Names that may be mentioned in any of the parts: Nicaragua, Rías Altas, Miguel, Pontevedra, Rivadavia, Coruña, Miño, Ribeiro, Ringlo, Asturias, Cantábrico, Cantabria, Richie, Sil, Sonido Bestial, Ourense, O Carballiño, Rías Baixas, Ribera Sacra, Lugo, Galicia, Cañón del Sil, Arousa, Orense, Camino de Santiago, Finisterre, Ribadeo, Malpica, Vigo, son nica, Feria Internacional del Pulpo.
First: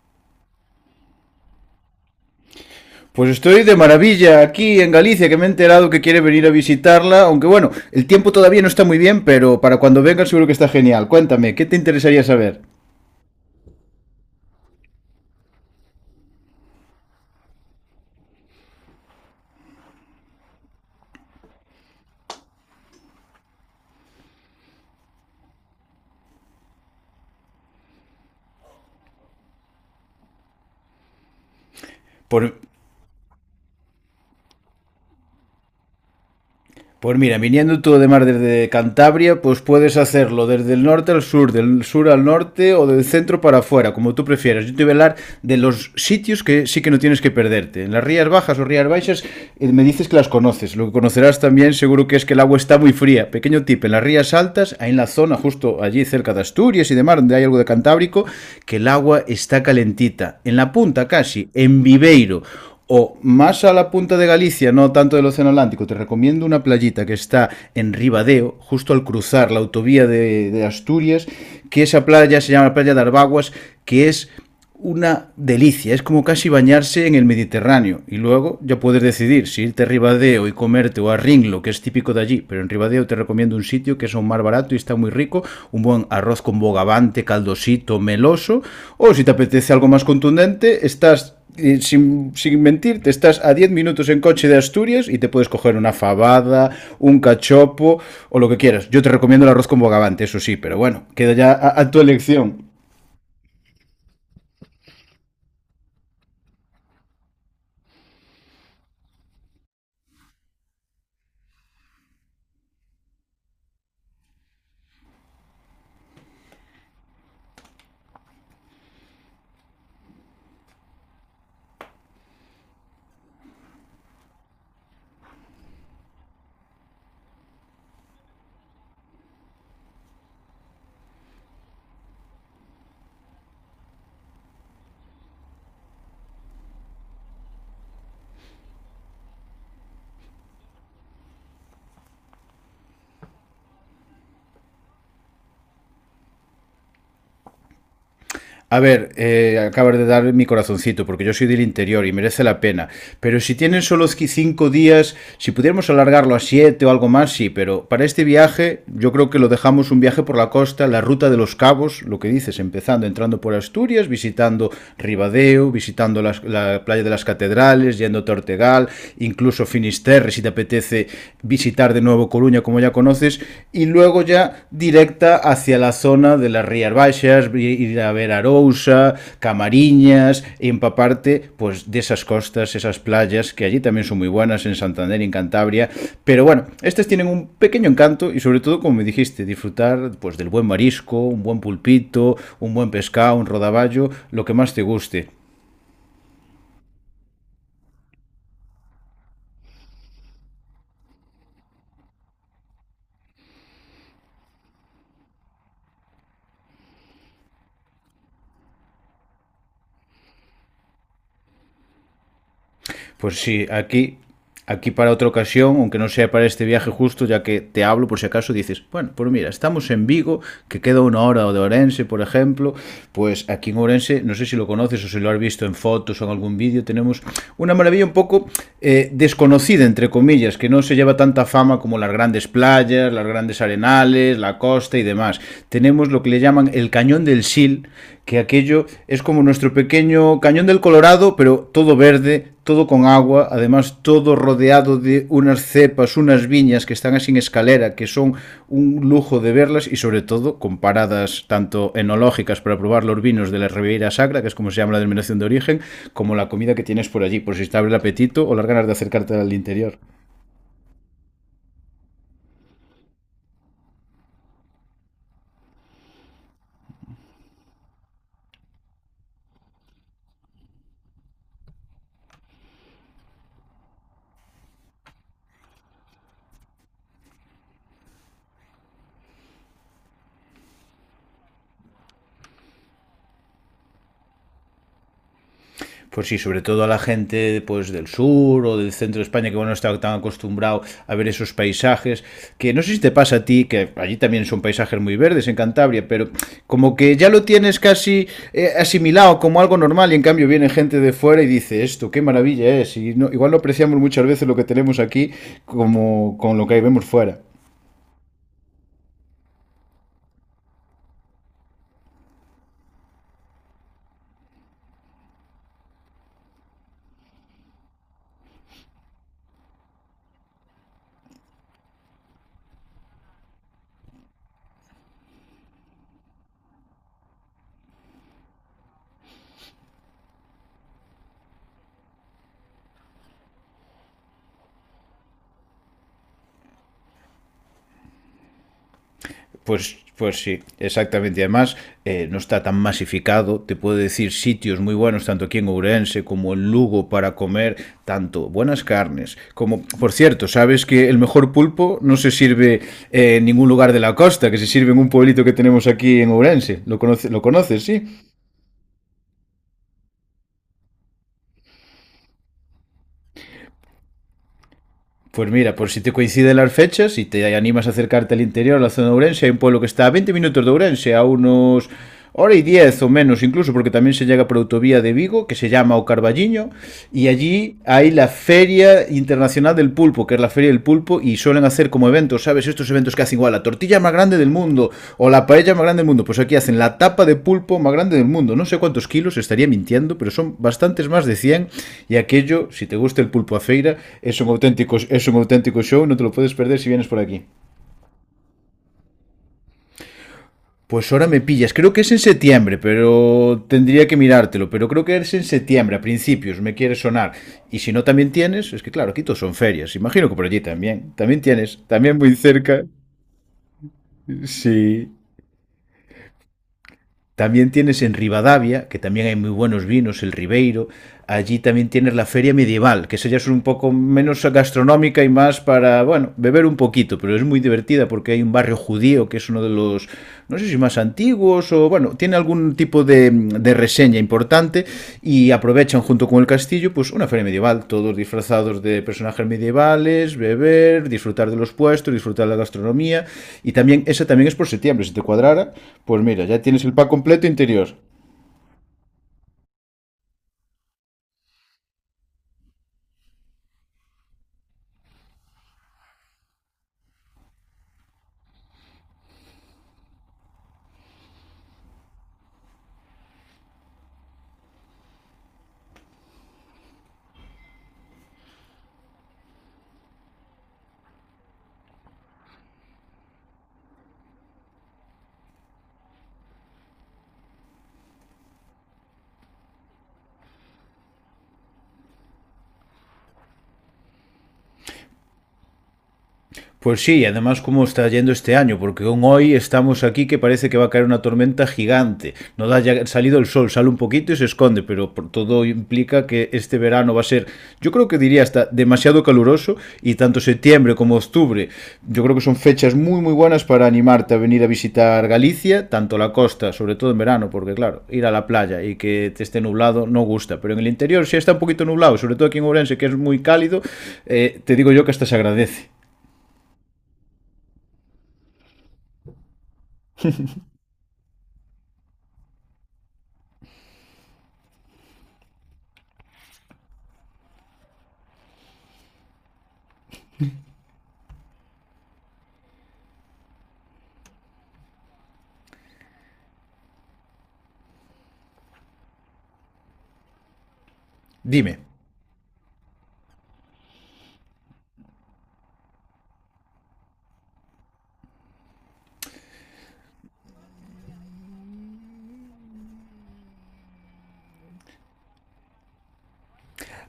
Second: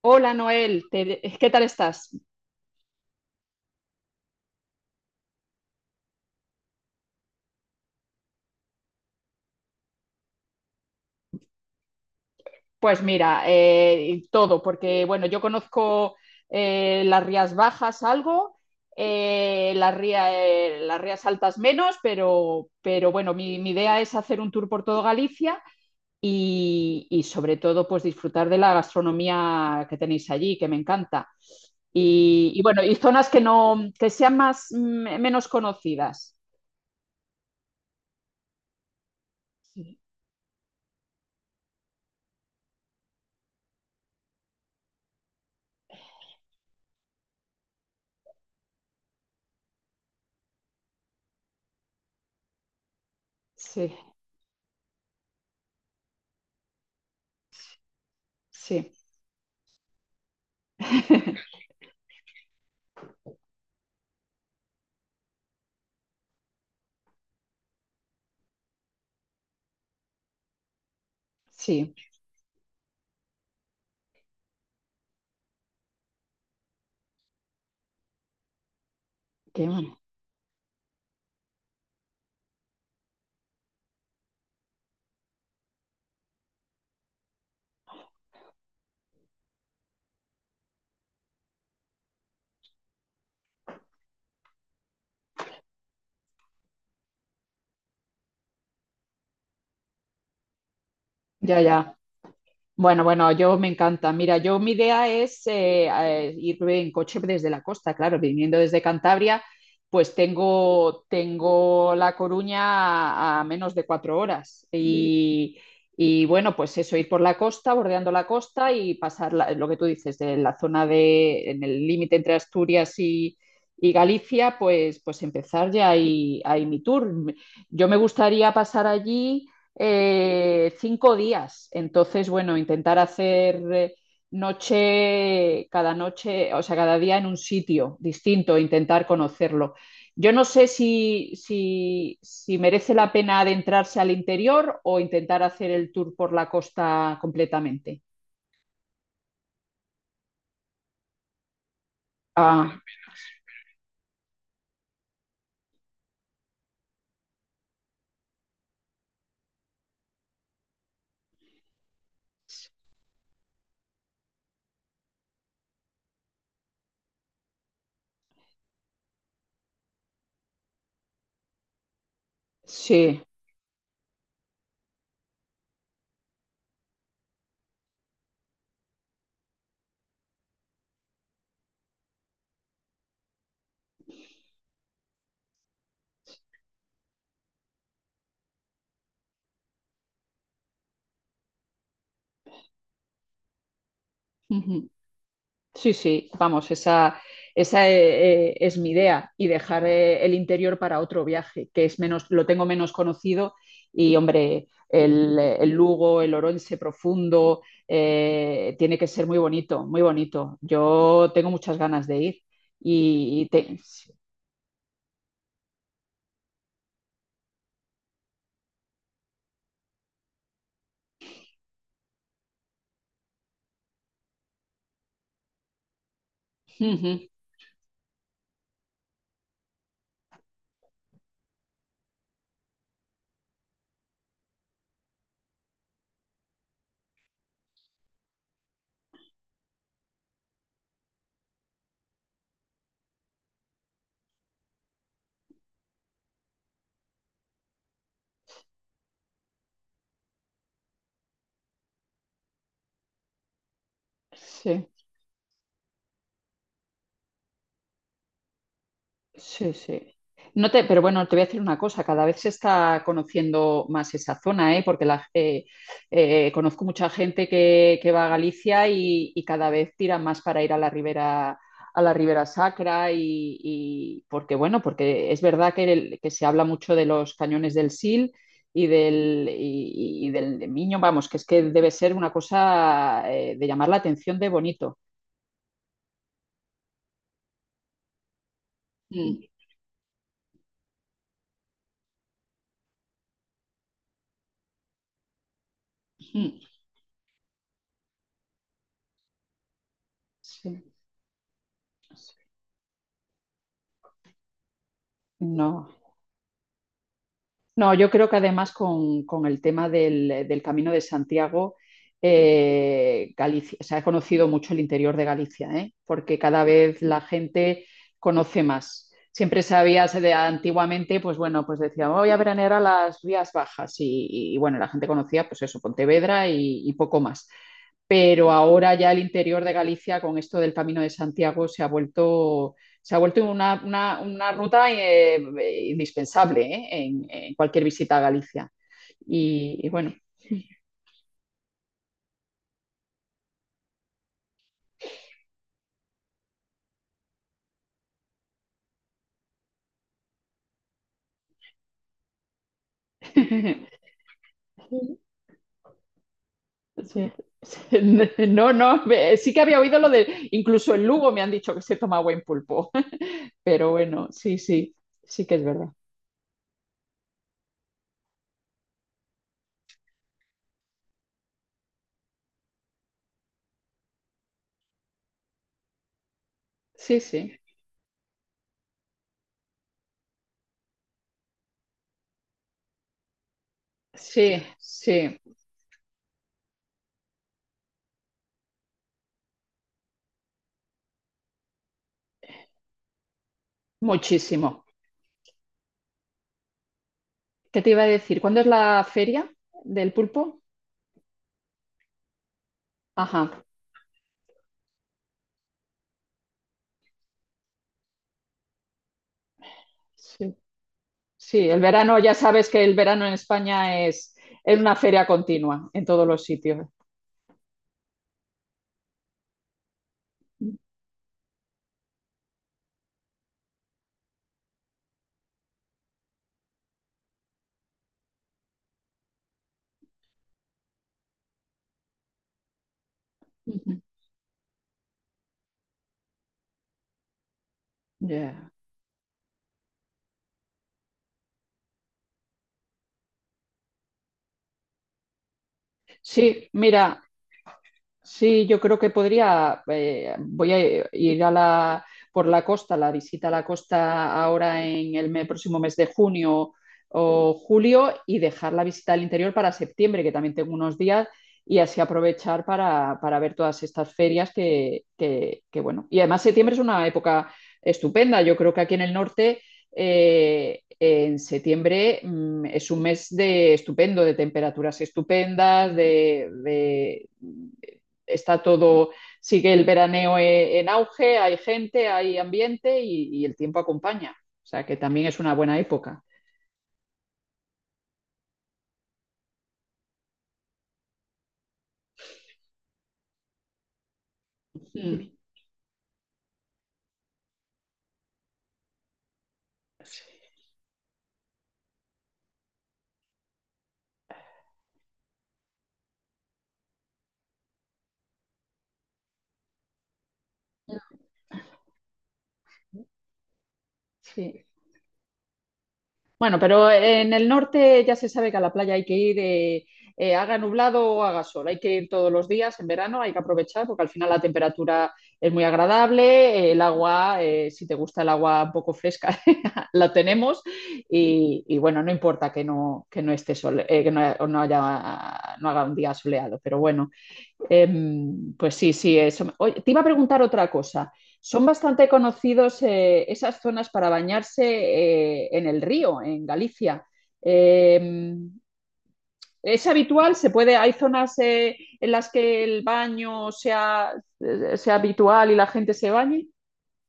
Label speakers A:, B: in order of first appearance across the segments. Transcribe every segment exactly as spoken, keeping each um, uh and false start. A: Hola Noel, te- ¿qué tal estás?
B: Pues estoy de maravilla aquí en Galicia, que me he enterado que quiere venir a visitarla, aunque bueno, el tiempo todavía no está muy bien, pero para cuando venga seguro que está genial. Cuéntame, ¿qué te interesaría saber?
A: Pues mira, eh, todo, porque bueno, yo conozco eh, las Rías Bajas algo, eh, las ría- eh, las Rías Altas menos, pero, pero bueno, mi, mi idea es hacer un tour por todo Galicia y, y sobre todo pues disfrutar de la gastronomía que tenéis allí, que me encanta. Y,
B: Pues
A: y bueno, y zonas que no, que sean más, mm, menos conocidas.
B: Pues mira, viniendo tú además desde Cantabria, pues
A: Sí,
B: puedes hacerlo desde el norte al sur, del sur al norte o del centro para afuera, como tú prefieras. Yo te voy a hablar de los sitios que sí que no tienes que perderte. En las Rías Bajas o Rías Baixas, eh, me dices que las conoces. Lo que conocerás también seguro que es que el agua está muy fría. Pequeño tip, en
A: sí,
B: las Rías Altas, ahí en la zona justo allí cerca de Asturias y demás, donde hay algo de Cantábrico, que el
A: sí.
B: agua está calentita. En la punta casi, en Viveiro o más a la punta de Galicia, no tanto del Océano Atlántico, te recomiendo una playita que está en Ribadeo, justo al cruzar la autovía de, de Asturias, que
A: Sí,
B: esa playa se llama la playa de Arbaguas, que es una delicia, es como casi bañarse en el Mediterráneo y luego ya puedes decidir si
A: qué
B: irte a
A: bueno.
B: Ribadeo y comerte o a Ringlo, que es típico de allí, pero en Ribadeo te recomiendo un sitio que es aún más barato y está muy rico, un buen arroz con bogavante, caldosito, meloso, o si te apetece algo más contundente, estás y sin, sin mentir, te estás a diez minutos en coche de Asturias y te puedes coger una fabada, un cachopo o lo que quieras. Yo te recomiendo el arroz con bogavante, eso sí, pero bueno, queda ya
A: Ya,
B: a, a
A: ya.
B: tu elección.
A: Bueno, bueno, yo me encanta. Mira, yo mi idea es eh, eh, ir en coche desde la costa, claro, viniendo desde Cantabria, pues tengo, tengo La Coruña a, a menos de cuatro horas. Y, y bueno, pues eso, ir por la costa, bordeando la costa y pasar la- lo que tú dices, de la zona de, en el límite entre Asturias y, y Galicia, pues, pues empezar ya ahí, ahí mi tour. Yo me gustaría pasar allí eh, cinco días. Entonces, bueno, intentar hacer eh, noche, cada noche, o sea, cada día en un sitio distinto, intentar conocerlo. Yo no sé si, si, si merece la pena adentrarse al interior o intentar hacer el tour por la costa completamente.
B: A ver, eh, acabas de dar mi corazoncito, porque yo soy del interior y merece la
A: Ah,
B: pena. Pero si tienen solo cinco días, si pudiéramos alargarlo a siete o algo más, sí. Pero para este viaje, yo creo que lo dejamos un viaje por la costa, la ruta de los cabos, lo que dices, empezando, entrando por Asturias, visitando Ribadeo, visitando las- la playa de las catedrales, yendo a Ortegal, incluso Finisterre, si te apetece visitar de nuevo Coruña, como ya
A: sí.
B: conoces, y luego ya directa hacia la zona de las Rías Baixas, ir a ver Arousa, Camariñas, y empaparte pues, de esas costas, esas playas, que allí también son muy buenas, en Santander, en Cantabria, pero bueno, estas tienen un pequeño encanto y sobre todo, como me dijiste, disfrutar pues, del buen marisco, un buen pulpito, un buen pescado, un rodaballo, lo que más te
A: Ujú.
B: guste.
A: Sí, sí, vamos, esa, esa eh, eh, es mi idea y dejar eh, el interior para otro viaje, que es menos, lo tengo menos conocido y hombre, el, el Lugo, el Orense profundo, eh, tiene que ser muy bonito, muy bonito. Yo tengo muchas ganas de ir
B: Pues
A: y, y
B: sí,
A: te-
B: aquí, aquí para otra ocasión, aunque no sea para este viaje justo, ya que te hablo por si acaso dices, bueno, pues mira, estamos en Vigo, que queda una hora de Orense, por ejemplo, pues aquí en Orense, no sé si lo conoces o si lo has visto en fotos o en algún vídeo,
A: Ujú,
B: tenemos una maravilla un poco eh, desconocida, entre comillas, que no se lleva tanta fama como las grandes playas, las grandes arenales, la costa y demás. Tenemos lo que le llaman el Cañón del Sil, que aquello es como nuestro pequeño cañón del Colorado, pero todo verde, todo con agua, además todo rodeado de unas cepas, unas viñas que están así en escalera, que son un lujo de verlas y sobre todo con paradas tanto enológicas para probar los vinos de la Ribeira Sacra, que es como se
A: Sí.
B: llama la denominación de origen, como la comida que tienes por allí, por si te abre el apetito o las ganas de acercarte al
A: Sí,
B: interior.
A: sí. No te, pero bueno, te voy a decir una cosa, cada vez se está conociendo más esa zona, ¿eh? Porque la, eh, eh, conozco mucha gente que, que va a Galicia y, y cada vez tiran más para ir a la Ribera, a la Ribera Sacra y, y porque bueno, porque es verdad que, el- que se habla mucho de los cañones del Sil y del, y, y del de Miño, vamos, que es que debe ser una cosa eh, de llamar la atención de bonito.
B: Pues sí, sobre todo a la gente pues, del sur o del centro de
A: Mm,
B: España que bueno, no está tan acostumbrado a ver esos paisajes, que no sé si te pasa a ti, que allí también son paisajes muy verdes en Cantabria, pero
A: mm.
B: como que ya lo tienes casi eh, asimilado como algo normal y en cambio viene
A: Sí.
B: gente de fuera y dice esto, qué maravilla es, y no, igual no apreciamos muchas veces lo que tenemos aquí
A: No.
B: como con lo que vemos fuera.
A: No, yo creo que además con, con el tema del, del Camino de Santiago, eh, Galicia, se ha conocido mucho el interior de Galicia, ¿eh? Porque cada vez la gente conoce más. Siempre sabías de antiguamente, pues bueno, pues decía, voy a veranear a las vías bajas y, y, bueno, la gente conocía pues eso, Pontevedra y, y poco más, pero ahora ya el interior de Galicia con esto del Camino de Santiago se ha vuelto, se ha vuelto una, una, una ruta eh, indispensable, ¿eh? En, en, cualquier visita a Galicia. Y, y
B: Pues,
A: bueno,
B: pues sí, exactamente. Y además, eh, no está tan masificado. Te puedo decir sitios muy buenos, tanto aquí en Ourense como en Lugo, para comer tanto buenas carnes como, por cierto, sabes que el mejor pulpo no se sirve, eh, en ningún lugar de la costa, que se sirve en un pueblito que tenemos aquí en Ourense. ¿Lo, conoce-
A: sí.
B: lo conoces, sí?
A: No, no, sí que había oído lo de, incluso en Lugo me han dicho que se toma buen pulpo, pero bueno, sí, sí, sí
B: Pues
A: que es
B: mira,
A: verdad.
B: por si te coinciden las fechas y te animas a acercarte al interior, a la zona de Ourense, hay un pueblo que está a veinte minutos de Ourense, a unos hora y diez o menos incluso, porque también se llega por autovía de Vigo, que se llama O Carballiño,
A: Sí,
B: y
A: sí,
B: allí hay la Feria Internacional del Pulpo, que es la Feria del Pulpo, y suelen hacer como eventos, ¿sabes? Estos eventos que hacen igual la tortilla más grande del
A: sí,
B: mundo o
A: sí,
B: la paella más grande del mundo. Pues aquí hacen la tapa de pulpo más grande del mundo. No sé cuántos kilos, estaría mintiendo, pero son bastantes más de cien. Y aquello, si te gusta el pulpo a feira, es un
A: muchísimo.
B: auténtico, es un auténtico show, no te lo puedes perder si vienes por aquí.
A: ¿Qué te iba a decir? ¿Cuándo es la feria del pulpo?
B: Pues ahora me pillas, creo que es en septiembre,
A: Ajá,
B: pero tendría que mirártelo, pero creo que es en septiembre, a principios, me quiere sonar. Y si no también tienes, es que claro, aquí todos son ferias, imagino que por
A: sí.
B: allí también, también
A: Sí, el
B: tienes,
A: verano,
B: también
A: ya
B: muy
A: sabes que
B: cerca,
A: el verano en España es, es una
B: sí.
A: feria continua en todos los sitios.
B: También tienes en Rivadavia, que también hay muy buenos vinos, el Ribeiro. Allí también tienes la feria medieval, que esa ya es un poco menos gastronómica y más para, bueno, beber un poquito, pero es muy divertida porque hay un barrio judío que es uno de los, no sé si más antiguos o, bueno, tiene algún algún tipo de, de
A: Ujú.
B: reseña importante y aprovechan junto con el castillo pues una feria medieval, todos
A: Ya.
B: disfrazados de personajes medievales, beber, disfrutar de los puestos, disfrutar de la gastronomía y también esa también es por septiembre, si te cuadrara, pues mira, ya
A: Sí,
B: tienes el pack
A: mira,
B: completo interior.
A: sí, yo creo que podría, eh, voy a ir a la, por la costa, la visita a la costa ahora en el me- próximo mes de junio o julio y dejar la visita al interior para septiembre, que también tengo unos días, y así aprovechar para, para ver todas estas ferias que, que- que, bueno. Y además septiembre es una época estupenda. Yo creo que aquí en el norte, eh, en septiembre, mm, es un mes de estupendo, de temperaturas estupendas, de de- está todo, sigue el veraneo e, en auge, hay gente, hay ambiente y, y el tiempo acompaña. O sea que también es una buena época.
B: Pues sí, además cómo está yendo este año, porque aún hoy estamos aquí que parece que va a caer una tormenta gigante. No da ya salido el sol, sale un poquito y se esconde, pero
A: Sí.
B: todo implica que este verano va a ser, yo creo que diría hasta demasiado caluroso y tanto septiembre como octubre, yo creo que son fechas muy muy buenas para animarte a venir a visitar Galicia, tanto la costa, sobre todo en verano, porque claro, ir a la playa y que te esté nublado no gusta, pero en el interior si está un poquito nublado, sobre todo aquí en Ourense que es muy cálido, eh,
A: Sí.
B: te digo yo que hasta se agradece.
A: Bueno, pero en el norte ya se sabe que a la playa hay que ir, eh, eh, haga nublado o haga sol, hay que ir todos los días en verano, hay que aprovechar porque al final la temperatura es muy agradable, eh, el agua, eh, si te gusta el agua un poco fresca, la tenemos y, y bueno, no importa que no, que no esté sol, eh, que no, no haya, no haga un día soleado, pero bueno. Eh, pues sí, sí, eso. Oye, te iba a preguntar otra cosa. ¿Son
B: Dime.
A: bastante conocidos eh, esas zonas para bañarse eh, en el río, en Galicia? Eh, ¿Es habitual? ¿Se puede? ¿Hay zonas eh, en las que el baño sea, eh, sea habitual y la gente se bañe?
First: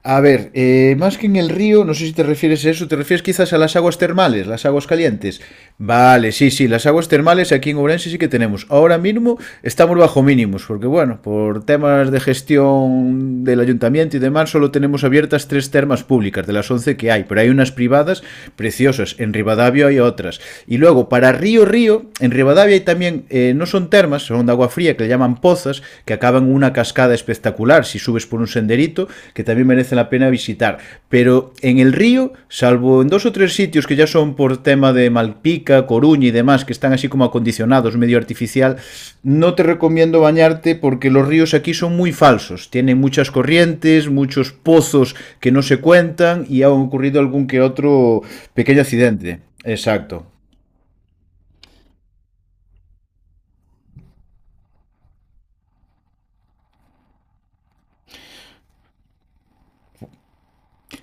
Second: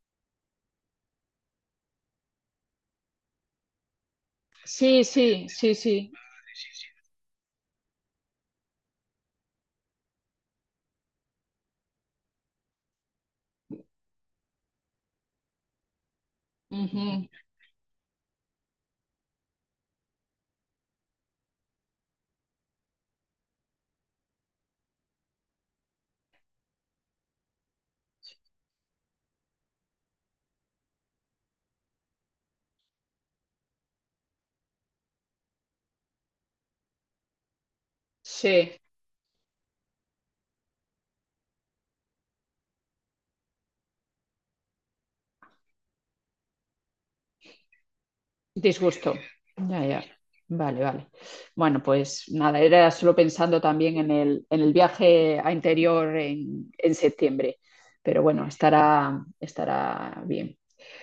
B: A ver, eh, más que en el río, no sé si te refieres a eso, te refieres quizás a las aguas termales, las aguas
A: Sí,
B: calientes.
A: sí, sí, sí.
B: Vale, sí, sí, las aguas termales aquí en Ourense sí que tenemos. Ahora mismo estamos bajo mínimos, porque bueno, por temas de gestión del ayuntamiento y demás, solo tenemos abiertas tres termas públicas de las once que hay,
A: Ujú,
B: pero hay unas privadas preciosas, en Rivadavia hay otras. Y luego, para río, río, en Rivadavia hay también, eh, no son termas, son de agua fría, que le llaman le llaman pozas, que acaban en una cascada espectacular si subes por un senderito, que también merece la pena visitar. Pero en el río, salvo en dos o tres sitios que ya son por tema de Malpica, Coruña y demás, que están así como acondicionados, medio artificial,
A: sí.
B: no te recomiendo bañarte porque los ríos aquí son muy falsos. Tienen muchas corrientes, muchos pozos que no se cuentan y ha ocurrido algún que otro pequeño
A: Disgusto.
B: accidente.
A: Ya, ya.
B: Exacto.
A: Vale, vale. Bueno, pues nada, era solo pensando también en el, en el viaje a interior en, en septiembre. Pero bueno, estará, estará bien.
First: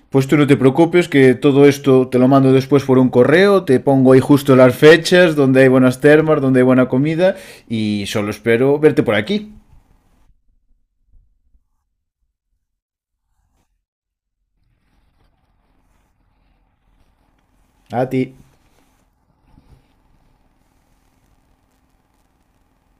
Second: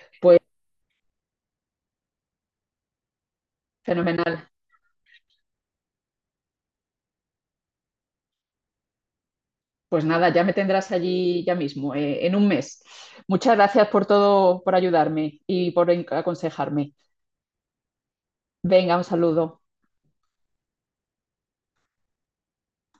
B: Pues tú no te preocupes, que todo esto te lo mando después por un correo, te pongo ahí
A: Fenomenal.
B: justo las fechas, donde hay buenas termas, donde hay buena comida, y solo espero verte por aquí.
A: Pues nada, ya me tendrás allí ya mismo, eh, en un mes. Muchas gracias por todo, por ayudarme y por en- aconsejarme.
B: A ti.
A: Venga, un saludo.